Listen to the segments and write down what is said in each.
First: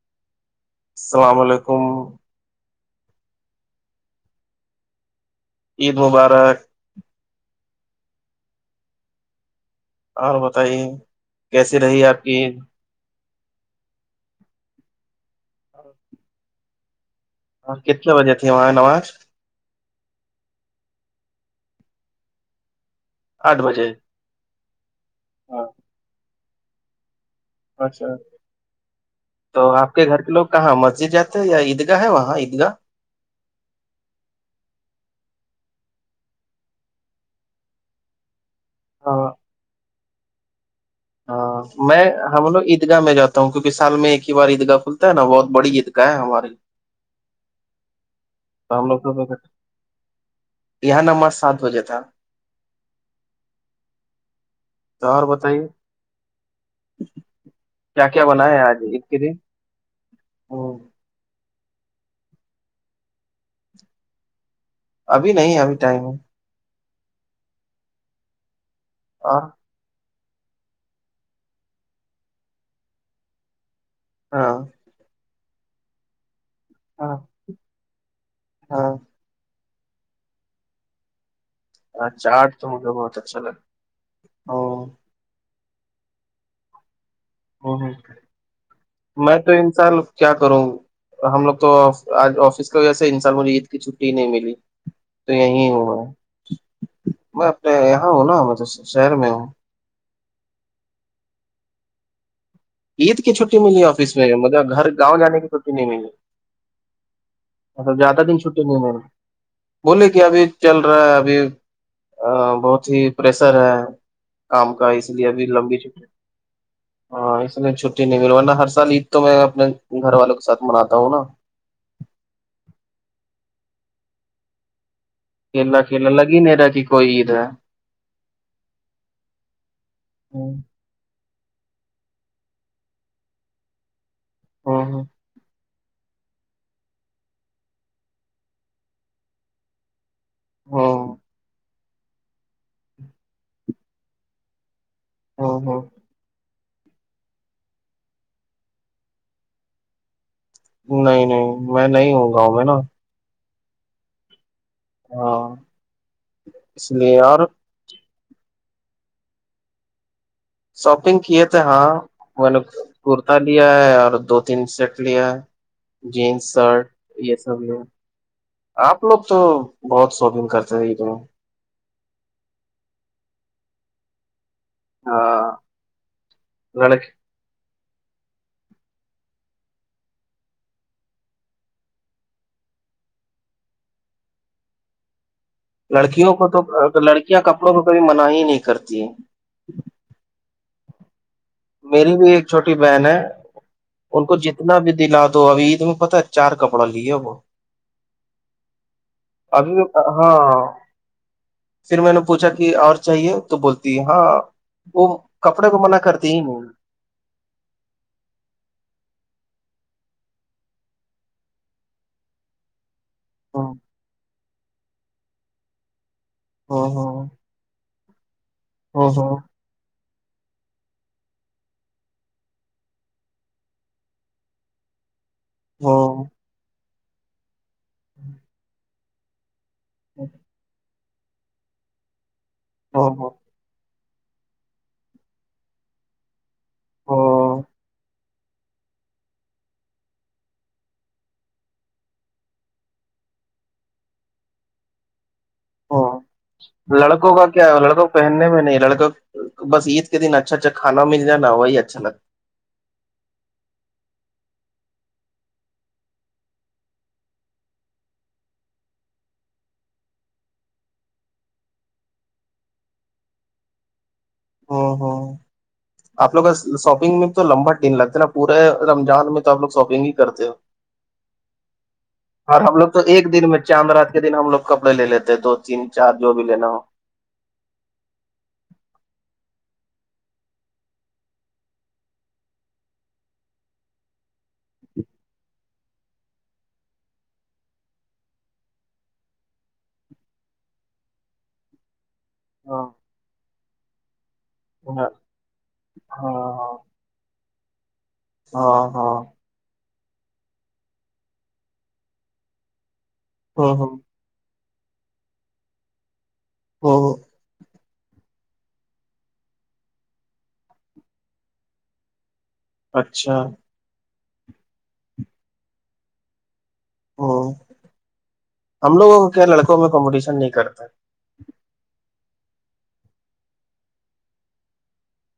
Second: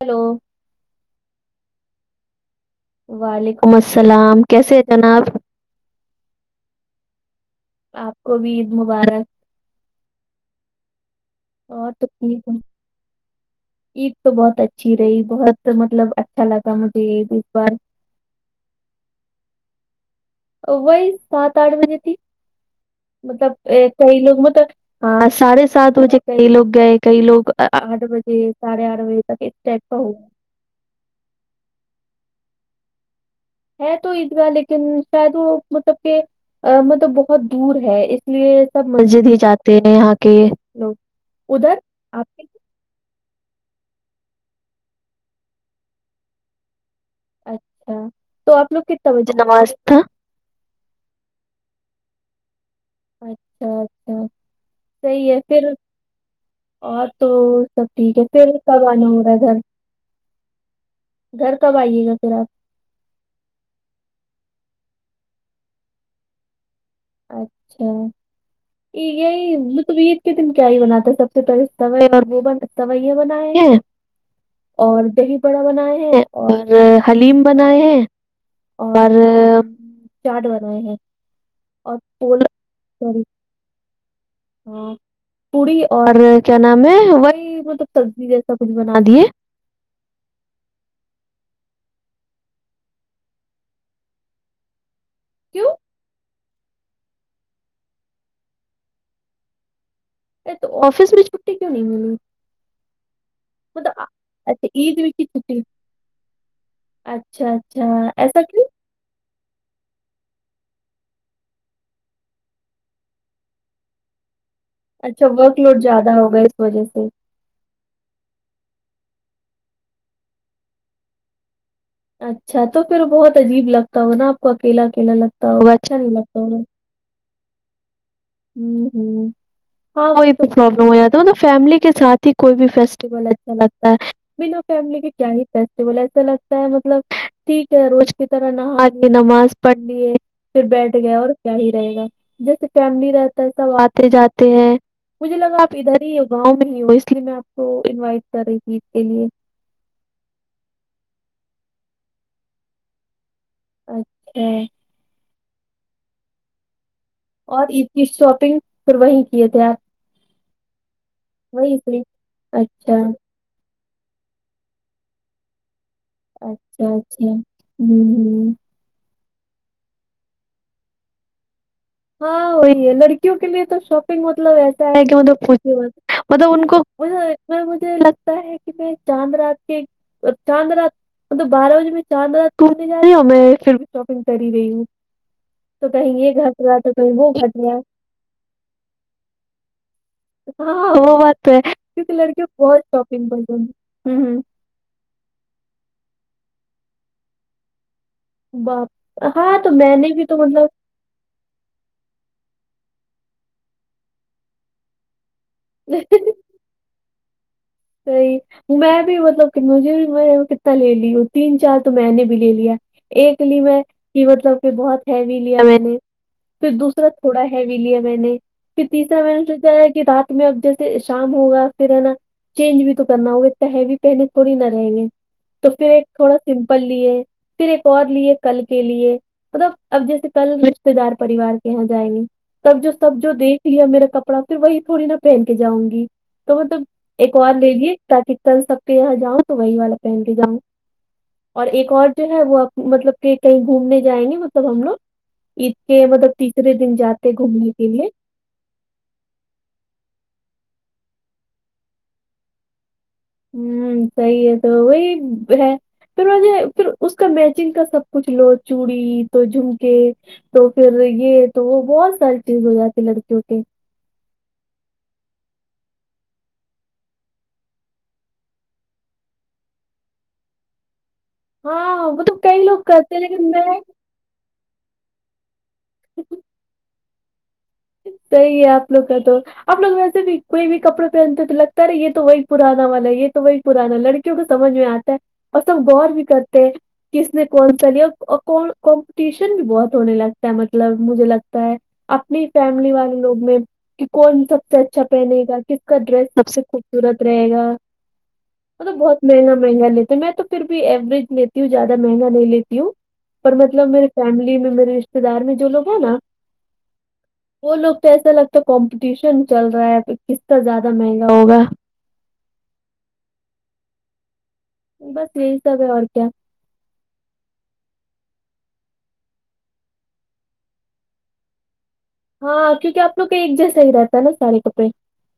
Hello السلام علیکم وعلیکم السلام کیسے ہے جناب عید مبارک آپ کو بھی عید مبارک اور بتائیے کیسی اور رہی تو آپ کی ٹھیک ہے عید تو بہت اچھی رہی بہت مطلب اچھا لگا مجھے عید بار ہاں کتنے بجے تے وہاں نواز وہی سات آٹھ بجے تھی مطلب آٹھ بجے کئی لوگوں تک ہاں ساڑھے سات بجے کئی لوگ گئے کئی لوگ آٹھ اچھا بجے ساھے آٹھ بجے تک تو ایک آپ کا کے ہو گھر کے لوگ کہاں مسجد جاتا ہے یا عیدگاہ ہے وہاں عیدگاہ ہے تو عید گاہ لیکن شاید وہ مطلب کہ ا مطلب بہت دور ہے اس لیے سب ہاں مسجد ہی جاتے ہیں یہاں کے لوگ ہاں ادھر میں آپ کے ہم لوگ عید گاہ میں جاتا ہ کیکہ سال میں ایک ہی بار عیدگاہ کھلتا ہے نا بہت بڑی عیدگاہ ہے ہماری اچھا تو آپ ہم لوگ کتنا بجے نماز تھا یہاں نم سات بجے تھا اچھا اچھا تو اور صحیح ہے بتائیے پھر اور تو سب کیا ٹھیک کیا ہے بنا پھر آج کب عید آنا کے ہو رہا دن ہے گھر ہوں، گھر کب آئیے گا پھر آپ ابھی نہیں ابھی ٹائم ہے اچھا یہ گ اور ہی مطبییر کے دن کیا ہی بناتا ہے سب سے پہلے س اور وہ سی بنائے ہیں ہاں اور دہی بڑا بنائے ہیں اور ہاں حلیم بنائے ہیں ہاں اور چاٹ برا ہے [inaudible] ہ چاٹ تو مجھے بہت اچھا لگا ہ پوڑی اور کیا نام ہے وہی ہوں مطلب ہوں سبزی جیسا کچھ بنا دیے میں تو انسان کیا کروں ہم لوگ تو آفس کی وجہ سے ان سال مجھے عید کی چھٹی نہیں ملی تو یہیں کیوں ہوں میںا میں اپنے یہاں ہوں نا مطلب شہر میں ہوں ا تو آفس میں چھٹی کیوں نہیں ملی عید کی چھٹی ملی ہے مطلب آ- آفس میں مل اچھا گھر عید وید گاؤںانے کی چھٹی نہیں م ہے اچھا اچھا مطب زیادہ دن ایسا چھٹی کیوں نہیں م بولیے کہ ابھی چل رہا ہے ابھی ا بہت ہی پریشر ہے کام کا اس لیے اچھا ابھی ورک لمبی لوڈ چھٹی زیادہ ہوگا اس وجہ سے ہاں اس لیے ملوا ہر سال عید تو میں اپنے گھر والوں کےاتھ مناتا ہوں نا اچھا تو پھر بہت عجیب لگتا ہو نا آپ کو اکیلا اکلا لگتا ہوگا کھیلا اچھا نہیں کھیلا لگی لگتا میرا کہ کوئی رہ ہے ہ ہ ہاں وہی توچ پرابلم ہو جاتا مطلب فیملی کے ساتھ ہی کوئی بھی فیسٹیول اچھا لگتا ہے بنا فیملی ہ کے کیا ہی فیسٹیول ایسا لگتا ہے مطلب ٹھیک ہے روز کی طرح نہے نماز پڑھ لیے پھر ہ بیٹھ ہ گیا اور کیا ہی رہے گا جیسے فیملی رہتا ہے سب آتے جاتے ہیں مجھے ہ لگا ہ آپ ادھر ہی ہو گاؤں میں ہی ہو اس لیے میں آپ کو انوائٹ کر رہی تھی عید کے لیے نہیں نہیں میں نہیں ہوں گاؤں میں نا اچھا ہاں اس لیے اور اور عید کی شاپنگ پھر وہی کیے تھے آپ شاپنگ کیے تھے وہی ہاں سے میں نے اچھا اچھا کرتا لیا ہے اور دو تین سیٹ لیا ہے جینس سرٹ اچھا یہ ہوں سب ل ہوں آپ لوگ تو بہت شاپنگ کرتے تھے ایک د میں ہاں وہی ہے لڑکیوں کے لیے تو شاپنگ مطلب ایسا کہ مطلب ہاں پوچھے وہا مطلب ان کو لڑک میں مجھے لگتا ہے کہ میں چاند رات کے چاند رات مطلب بارہ بجے میں چارد داز ٹنے جا رہی ہوں اور میں پھر بھی شاپنگ کر ہی رہی ہوں تو کہیں لڑکیوں گے کو گھر لڑکیاں کپڑوں کو کبھی من ہی نہیں کرتی ہاں ہاں وہ بات تو ہے کیونکہ میری بھی لڑکی ایک بہت شاپنگ پی ہ ہ اتنا بھی دلا دو ابھی تمہیں پتا ہے چار کپڑا لییا وہ باپ ہاں تو ابھی میں نے بھی تو ہاں مطلب پھر میں نے پوچھا کہ اور چاہیے تو بولتی ہے ہاں وہ کپڑے کو منع کرتے تین صحیح میں بھی مطلب مجھے میں کتنا لے لی ہوں تین چار تو میں نے بھی لے لیا ایک لی میں کہ مطلب کہ بہت ہیوی لیا میں نے پھر ہوں دوسرا ہوں تھوڑا ہیوی لیا میں نے پھر تیسرا میں ہوں نے ہے کہ رات میں اب جیسے شام ہوگا پھر ہے نا چینج بھی تو کرنا ہوگا انا ہیوی پہنے تھوڑی نہ رہے گئے تو ہوں پھر ایک ہوں تھوڑا سمپل لی ہے پھر ایک اور لیے کل کے لیے مطلب اب جیسے کل رتے دار پریوار کے یہاں جائیں گے تب جو ہوں سب ہوں جو دیکھ لیا میرا ک پڑا پھر وہی تھوڑی نا پہن کے جاؤں گی تو مطلب ایک وار ہوں دےجیے تاک چل سک پ جاؤ تو وہی والا پہن کے جاؤں اور ایک اور جو ہے وہ مطلب کہ کہیں گھومنے جائیں گے مطلب ہم لوگ عید ہ کے مطلب تیسرے دن جاتے لڑکوں کا کیا گھومنے ہے کے لیے لڑکوں پہننے میں نہیں لڑکا بس عید کے دن اچھا اچھاھانا مل جا وہی اچھا لگتا ہوں صحیح ہے تو وہی ہے پھر مجھے پھر اس کا میچنگ کا سب کچھ لو چوڑی تو جھمکے تو پھر یہ تو وہ بہت ساری چیز ہو جاتی لڑکیوں کے ہ ہاں ہاں آ لوگ کا شاپنگ میں تو لمبا ٹن لگتا ہے نا پورے رم جان میں تو آ لوگ شاپنگ ہی کرتے ہو ہاں وہ تو اور کئی ہم لوگ تو کرتے ہیں ایک دن لیکن میں چاند رات کے دن ہم لوگ کپڑے لے لیتے دو تین چار جو بھی لینا ہو صحیح ہے آپ لوگ کا تو اپ لوگ ویسے بھی کوئی بھی کپڑے پہنتے تو لگتا ہے رہا یہ تو وہی پرانا والا ہے یہ تو وہی پرانا لڑکیوں کو سمجھ میں آتا ہے اور سب غور بھی کرتے ہیں کس نے کون سا لیا کمپٹیشن بھی بہت ہونے لگتا ہے مطلب مجھے لگتا ہے اپنی ہاں فیملی والے لوگ میں کہ کون سب سے اچھا ہاں پہنے گا کس کا ڈریس سب ہاں سے خھ سورت رہے گا ہاں مطلب ہاں بہت مہنگا مہنگا لیتے میں تو پھر بھی ایوریج لیتی ہوں زیادہ مہنگا نہیں لیتی ہوں پر مطلب ہوں میرے فیملی میں میرے رشتے دار میں جو لوگ ہیں نا ہ وہ لوگ تو ایسا لگتا ہے کمپٹیشن چل رہا ہے کسنا زیادہ مہنگا ہوگا اچھا بس یہی سب ہے اور کیا ہوں ہم لوگوں کو کیا لڑکوں میں کمپٹیشن نہیں کرتا ہاں کیونکہ آپ لوگ کا ایک جیسا ہی رہتا ہے نا سارے کپڑے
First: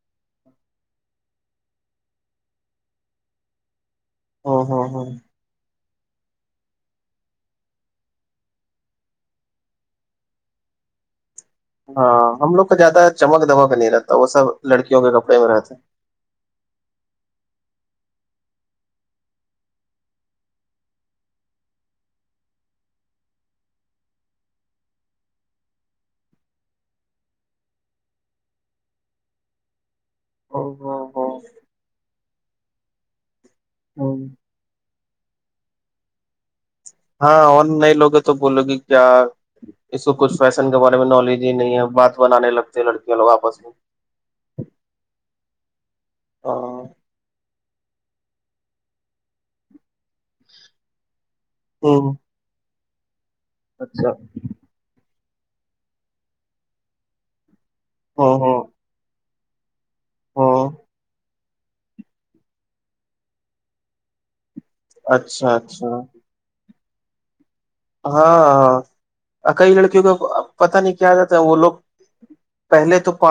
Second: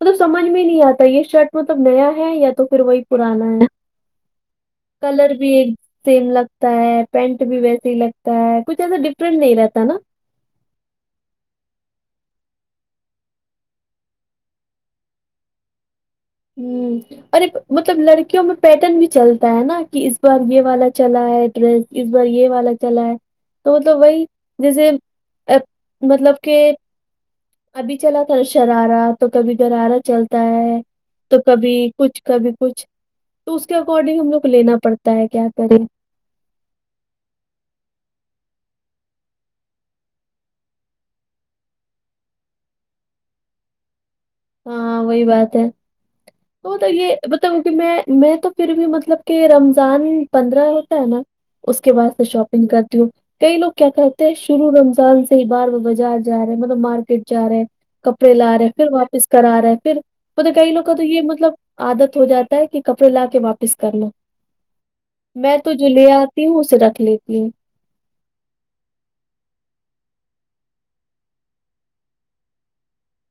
مطلب سمجھ میں نہیں آتا یہ شرٹ مطلب نیا ہے یا تو پھر وہی پرانا ہے ہ ہ ہ کلر بھی سیم لگتا ہے پینٹ بھی ویسے ہی لگتا ہے کچھ ایسا ڈفرنٹ نہیں رہتا نا ہاں ہم لوگ کو زیادہ چمک دمک نہیں رہتا وہ سب لڑکیوں کے کپڑے میں رہتے ھمم اورر مطلب لڑکیوں میں پیٹرن بھی چلتا ہے نا کہ اس بار یہ والا چلا ہے ڈریس اس بار یہ والا چلا ہے تو مطلب وہی جیسے مطلب کہ ابھی چلا تھا شرارا تو کبھی درارہ چلتا ہوں ہے ہوں تو ہوں کبھی کچھ کبھی کچھ تو اس کے اکارڈنگ ہوں ہم لوگ لینا پڑتا ہے کیا کریں ہاں اور نئے لوگے تو بولو گے کیا اس کو کچھ فیشن کے بارے میں نالج ہی نہیں ہے بات بنانے لگتے لڑکیاں لوگ آپس میں ہاں وہی بات ہے تو ہ یہ بتاؤ کہ میں میں تو پھر بھی مطلب کہ رمضان پندرہ ہوتا ہے نا اس کے بعد سے شاپنگ کرتی ہوں کئی لوگ کیا اچھا کرتے ہیں شروع رمضان سے ہی بار وہ بازار جا رہے مطلب مارکیٹ جا رہے کپڑے ہ لا ہ رہے پھر واپس کرا رہا ہے پھر م تو ہ کئی لوگ کو تو یہ مطلب عادت ہو جاتا ہے کہ کپڑے لا کے واپس کر لو اچھا میں تو جو اچھا لے آتی ہوں اسے رکھ لیتی ہوں ہاں کئی لڑکیوں کا پتا نہیں کیا آ جاتا ہے وہ لوگ پہلے تو پ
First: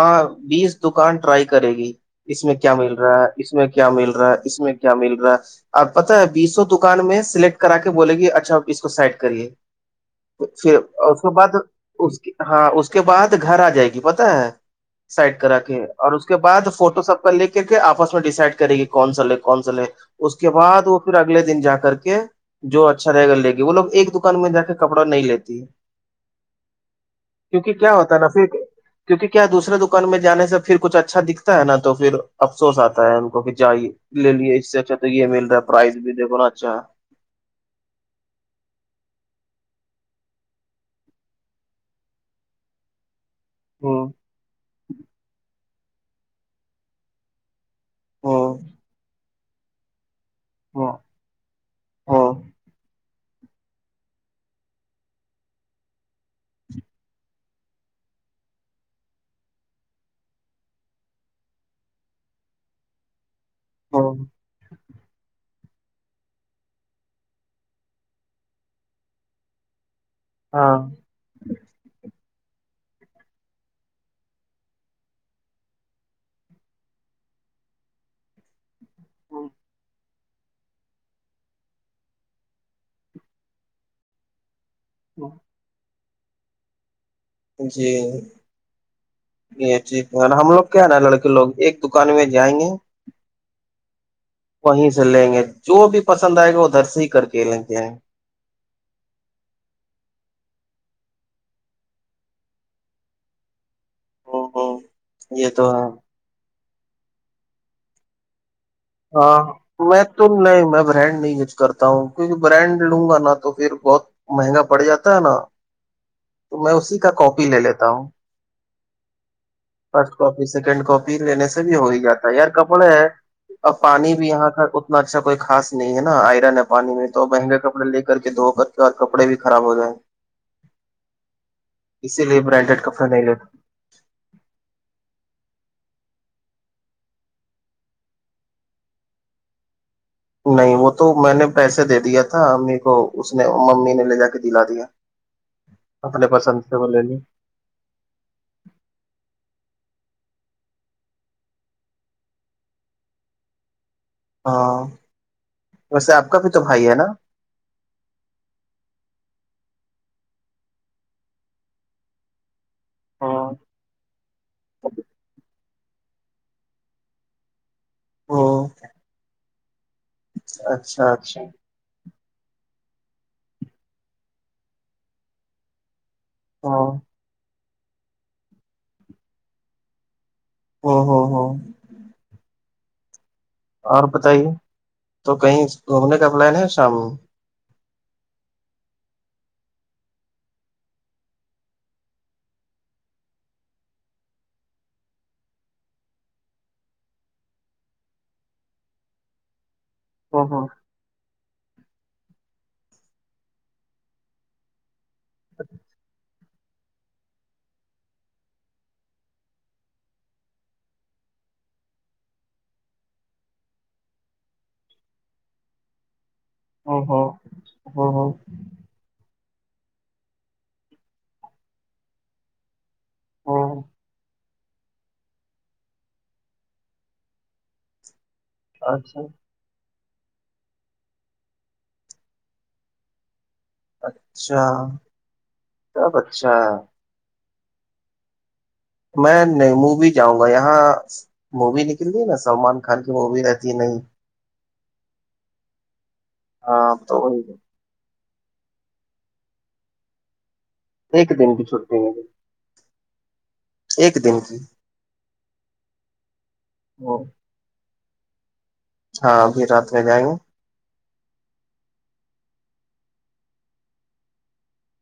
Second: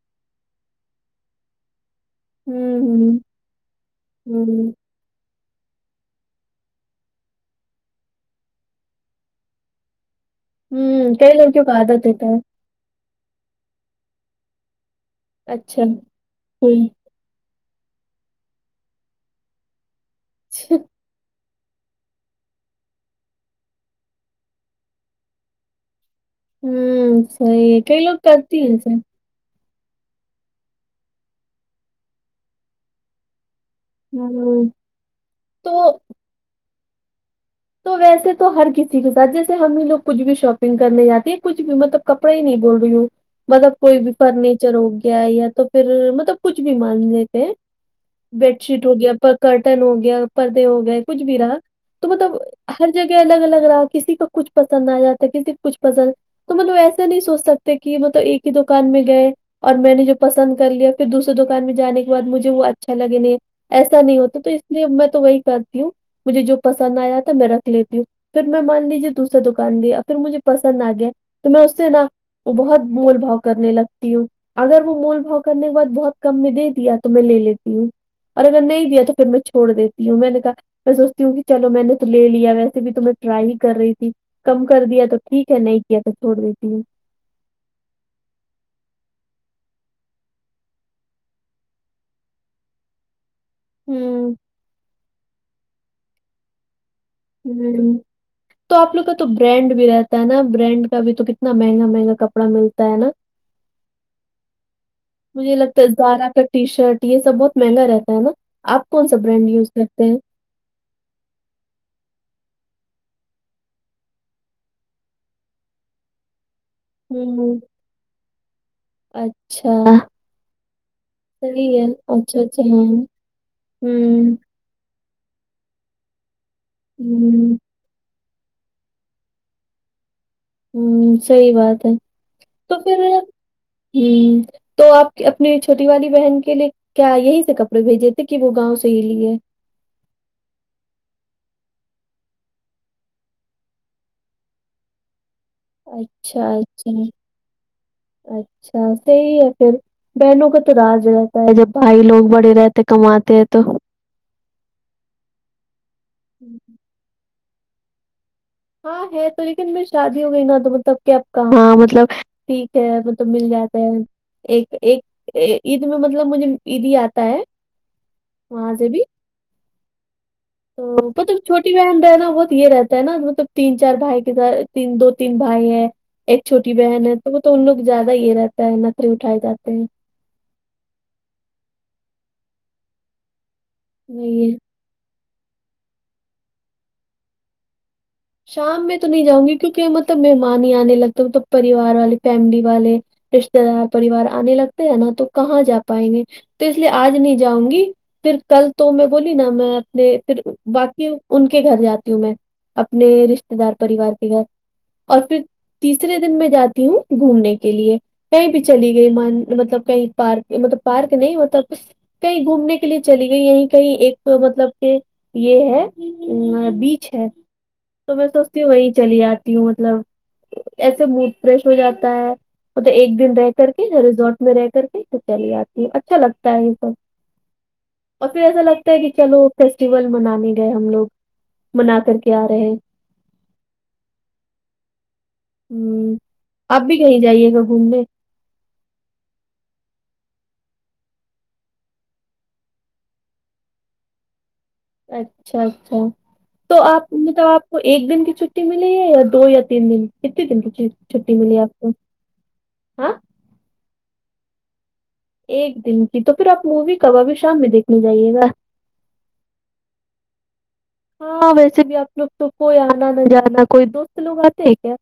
بیس دکان ٹرائی کرے گی اس میں کیا ہوں مل ہوں رہا ہے اس میں کیا مل رہا ہے اس ہوں میں مل رہا ہے آپ پتا بیسو دکان میں سلیکٹ کرا کے بولے گی اچھا اس کو سائڈ کرے تو پھر ہوں اس کے کئی بعد لڑکیوں کا عادت اس ہوتا کی ہے ہاں اس اس کے بعد گھر آ جائے گی پت ہے سائڈ کرا کے اچھا اور اس کے بعد کوئی فوٹو سب لے کر کے آپس میں ڈیسائڈ کرے گی کون سا ل ہے کون سا ہے اس کے بعد وہ ھر اگلے دن جا کر کے جو اچھا رہے گا لے کے وہ لو ایک دکان میں جا کے کپڑا نہیں لیتی ہوں سی کیونکہ ہے کیا کئی ہوتا لوگ نا پھر کرتی ہیںسے کیونکہ کیا دوسرے دکان میں جانے سے پھر کچھ اچھا دکھتا ہے نا تو پھر افسوس آتا ہے ان کو کہ جائیے لے لیے ہوں اس سے اچھا تو یہ مل رہا ہے پرائز تو بھی دیکھو نا اچھا تو ویسے تو ہر کسی کے ساتھ جیسے ہم ہی لوگ کچھ بھی شاپنگ کرنے جاتے ہیں کچھ بھی مطلب کپڑے ہی نہیں بول رہی ہوں مطلب کوئی ہوں بھی فرنیچر ہو گیا یا تو پھر مطلب کچھ بھی مان لیتے ہیں ہوں بیڈ شیٹ ہو گیا پر کرٹن ہو گیا پردے ہو ہوں گئے کچھ بھی رہا تو ہوں مطلب ہر جگہ الگ الگ رہا کسی کو کچھ پسند آ جاتا کسی کو کچھ پسند تو مطلب ایسا نہیں سوچ سکتے کہ مطلب ایک ہی دکان میں گئے اور میں نے جو پسند کر لیا پھر دوسرے دکان میں جانے کے بعد مجھے وہ اچھا لگے گ ایسا نہیں ہوں ہوتا تو اس لیے میں تو وہی کرتی ہوں مجھے جو پسند آیا تو میں رکھ لیتی ہوں پھر میں مان لیجیے دوسرری دکان دیا پھر مجھے پسند آ گیا تو میں اس سے نا بہت بھول بھؤ کرنے لگتی ہوں اگر وہ مول بھاؤ کرنے کے بعد بہت کم میں دے دیا تو میں لے لیتی ہوں اور اگر نہیں تو پھر میں ہاں چھوڑ دیتی ہوں میں نے کہا میں سوچتی ہوں کہ چلو میں نے تو لے لیا ویسے بھی تو میں ٹرائی ہی کر رہی تھی کم کر دیا تو ٹھیک ہے نہیں کیا تو چھوڑ دیتی ہوں جی یہ چیز ہم لوگ کیا نا لڑکے لوگ ایک دکان میں جائیں گے ہوں وہیں سے لیں گے جو بھی پسند آئے گا وہدھر سے ہی کر کے لیں گے ہ ہوں تو آپ لوگ کا تو برانڈ بھی رہتا ہے نا برانڈ کا بھی تو کتنا مہنگا مہنگا کپڑا ملتا ہے نا [inaudible] یہ مجھے تو لگتا ہے زارا کا ٹی شرٹ یہ سب بہت مہنگا رہتا ہے نا آپ کون سا ہاں برانڈ یوز میں کرتے ہیں تو نہیں میں بریڈ نہیں کرتا ہوں کیونکہ برانڈ لوں گا نا تو پھر بہت مہنگا پڑ جاتا ہے نا تو میں اسی کا کاپی ہوں لے لیتا ہوں اچھا فرسٹ کاپی سیکنڈ کاپی لینے سے بھی صحیح ہو ہی جاتا ہے اچھا یار اچھا ہاں کپڑے ہیں اب پانی بھی ہوں یہاں کا اتنا اچھا کوئی خاص نہیں ہے نا آئرن ہے پانی میں تو ہوں مہنگے کپڑے لے کے کر کے دھو کر کے اور کپڑے بھی خراب ہو جائیں صحیح بات ہے اسی لیے تو برانڈیڈ پھر کپڑے نہیں لیتے تو آپ اپنی چھوٹی والی بہن کے لیے کیا یہی سے کپڑے بھیجے تھے کہ وہ گاؤں سے ہی لیے نہیں وہ تو میں نے پیسے دے دیا تھا امی کو اس نے ممی نے لے جا کے دلا دیا اپنے اچھا پسند سے وہ اچھا لے لیے اچھا صحیح ہے پھر بہنوں کا تو راز رہتا ہے جب بھائی لوگ بڑے رہتے کماتے ہیں تو ہاں ویسے آپ کا بھی تو بھائی ہے نا ہاں ہے تو لیکن میں شادی ہو گئی نا تو مطلب کیا کہاں مطلب ٹھیک ہے مطلب مل ہاں جاتا ہے ایک ایک عید میں مطلب مجھے عید ہی آتا ہے او وہاں سے بھی تو اچھا مطلب اچھا چھوٹی بہن رہنا بہت یہ رہتا ہے نا مطلب تین چار بھائی کے دو تین بھائی ہیں ایک او چھوٹی بہن ہے تو وہ تو ان لوگ زیادہ یہ رہتا ہے نقل اٹھائے جاتے ہیں [inaudible] اور بتائیے وہی ہے تو کہیں گھومنے کا پلان ہے شام میں شام میں تو نہیں جاؤں گی کیونکہ مطلب مہمان ہی آنے لگتے ملب پریوار والے فیملی والے رشتے دار پریوار آنے لگتے ہیں نا تو کہاں جا پائیں گے تو اس لیے آج نہیں جاؤں گی پھر کل تو میں بولی نا میں پھر او ہو باقی ان کے گھر جاتی ہوں میں اپنے رشتے دار پریوار کے گھر اور پھر تیسرے دن میں جاتی ہوں گھومنے کے لیے کہیں بھی چلی گئی مطلب کہیں پارک مطلب پارک نہیں مطلب کہیں گھومنے کے لیے چلی گئی یہیں کہیں ایک مطلب کہ یہ ہے او بیچ ہو ہے او تو ہو میں سوچتی ہوں وہی چلی آتی ہوں مطلب ایسے موڈ فریش ہو جاتا ہے تو ایک دن رہ او کر کے ریزورٹ میں رہ کر کے تو چلی آتی ہے اچھا لگتا ہے یہ سب اور پھر ایسا لگتا ہے کہ اچھا چلو فیسٹیول منانے گئے ہم لوگ منا کر کے آ رہے ہیں اچھا ہوں سب اچھا ہے۔ آپ بھی کہیں جائیے گا گھومنے میں نیمو بھی جاؤں گا یہاں مووی نکلتی ہے نا سلمان خان کی مووی رہتی ہے نہیں اچھا اچھا تو ہاں آپ وہی مطلب آپ تو ایک دن کی چھٹی ملی ہے یا دو یا تین دن کتنی دن کی ایک چھٹی دن ملی کی آپ کو چھٹی ملی ہاں ایک دن کی ایک دن کی تو پھر آپ مووی کبا بھی شام میں دیکھنے جائیے گا ہاں ابھی رات میں جائیں گے ہاں ویسے بھی آپ لوگ تو کوئی آنا نہ جانا کوئی دوست لوگ آتے ہیں کیا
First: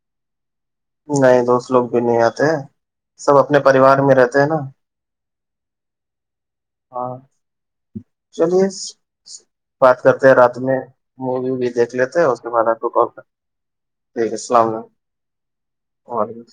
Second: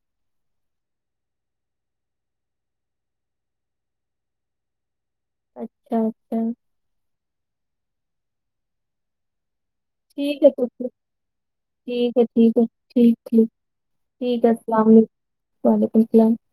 نہیں دوست لوگ بھی نہیں آتے ہیں سب اپنے پریوار میں رہتے ہیں نا اچھا اچھا ہاں چلیے بات کرتے ہیں ٹھیک ہے رات تو میں پھر مووی وووی دیکھ لیتے ٹھیک ہے ہیں اس کے ٹھیک بعد ہے آپ کو کال ٹھیک کر ٹھیک ٹھیک ہے سلام علیکم وعلیکم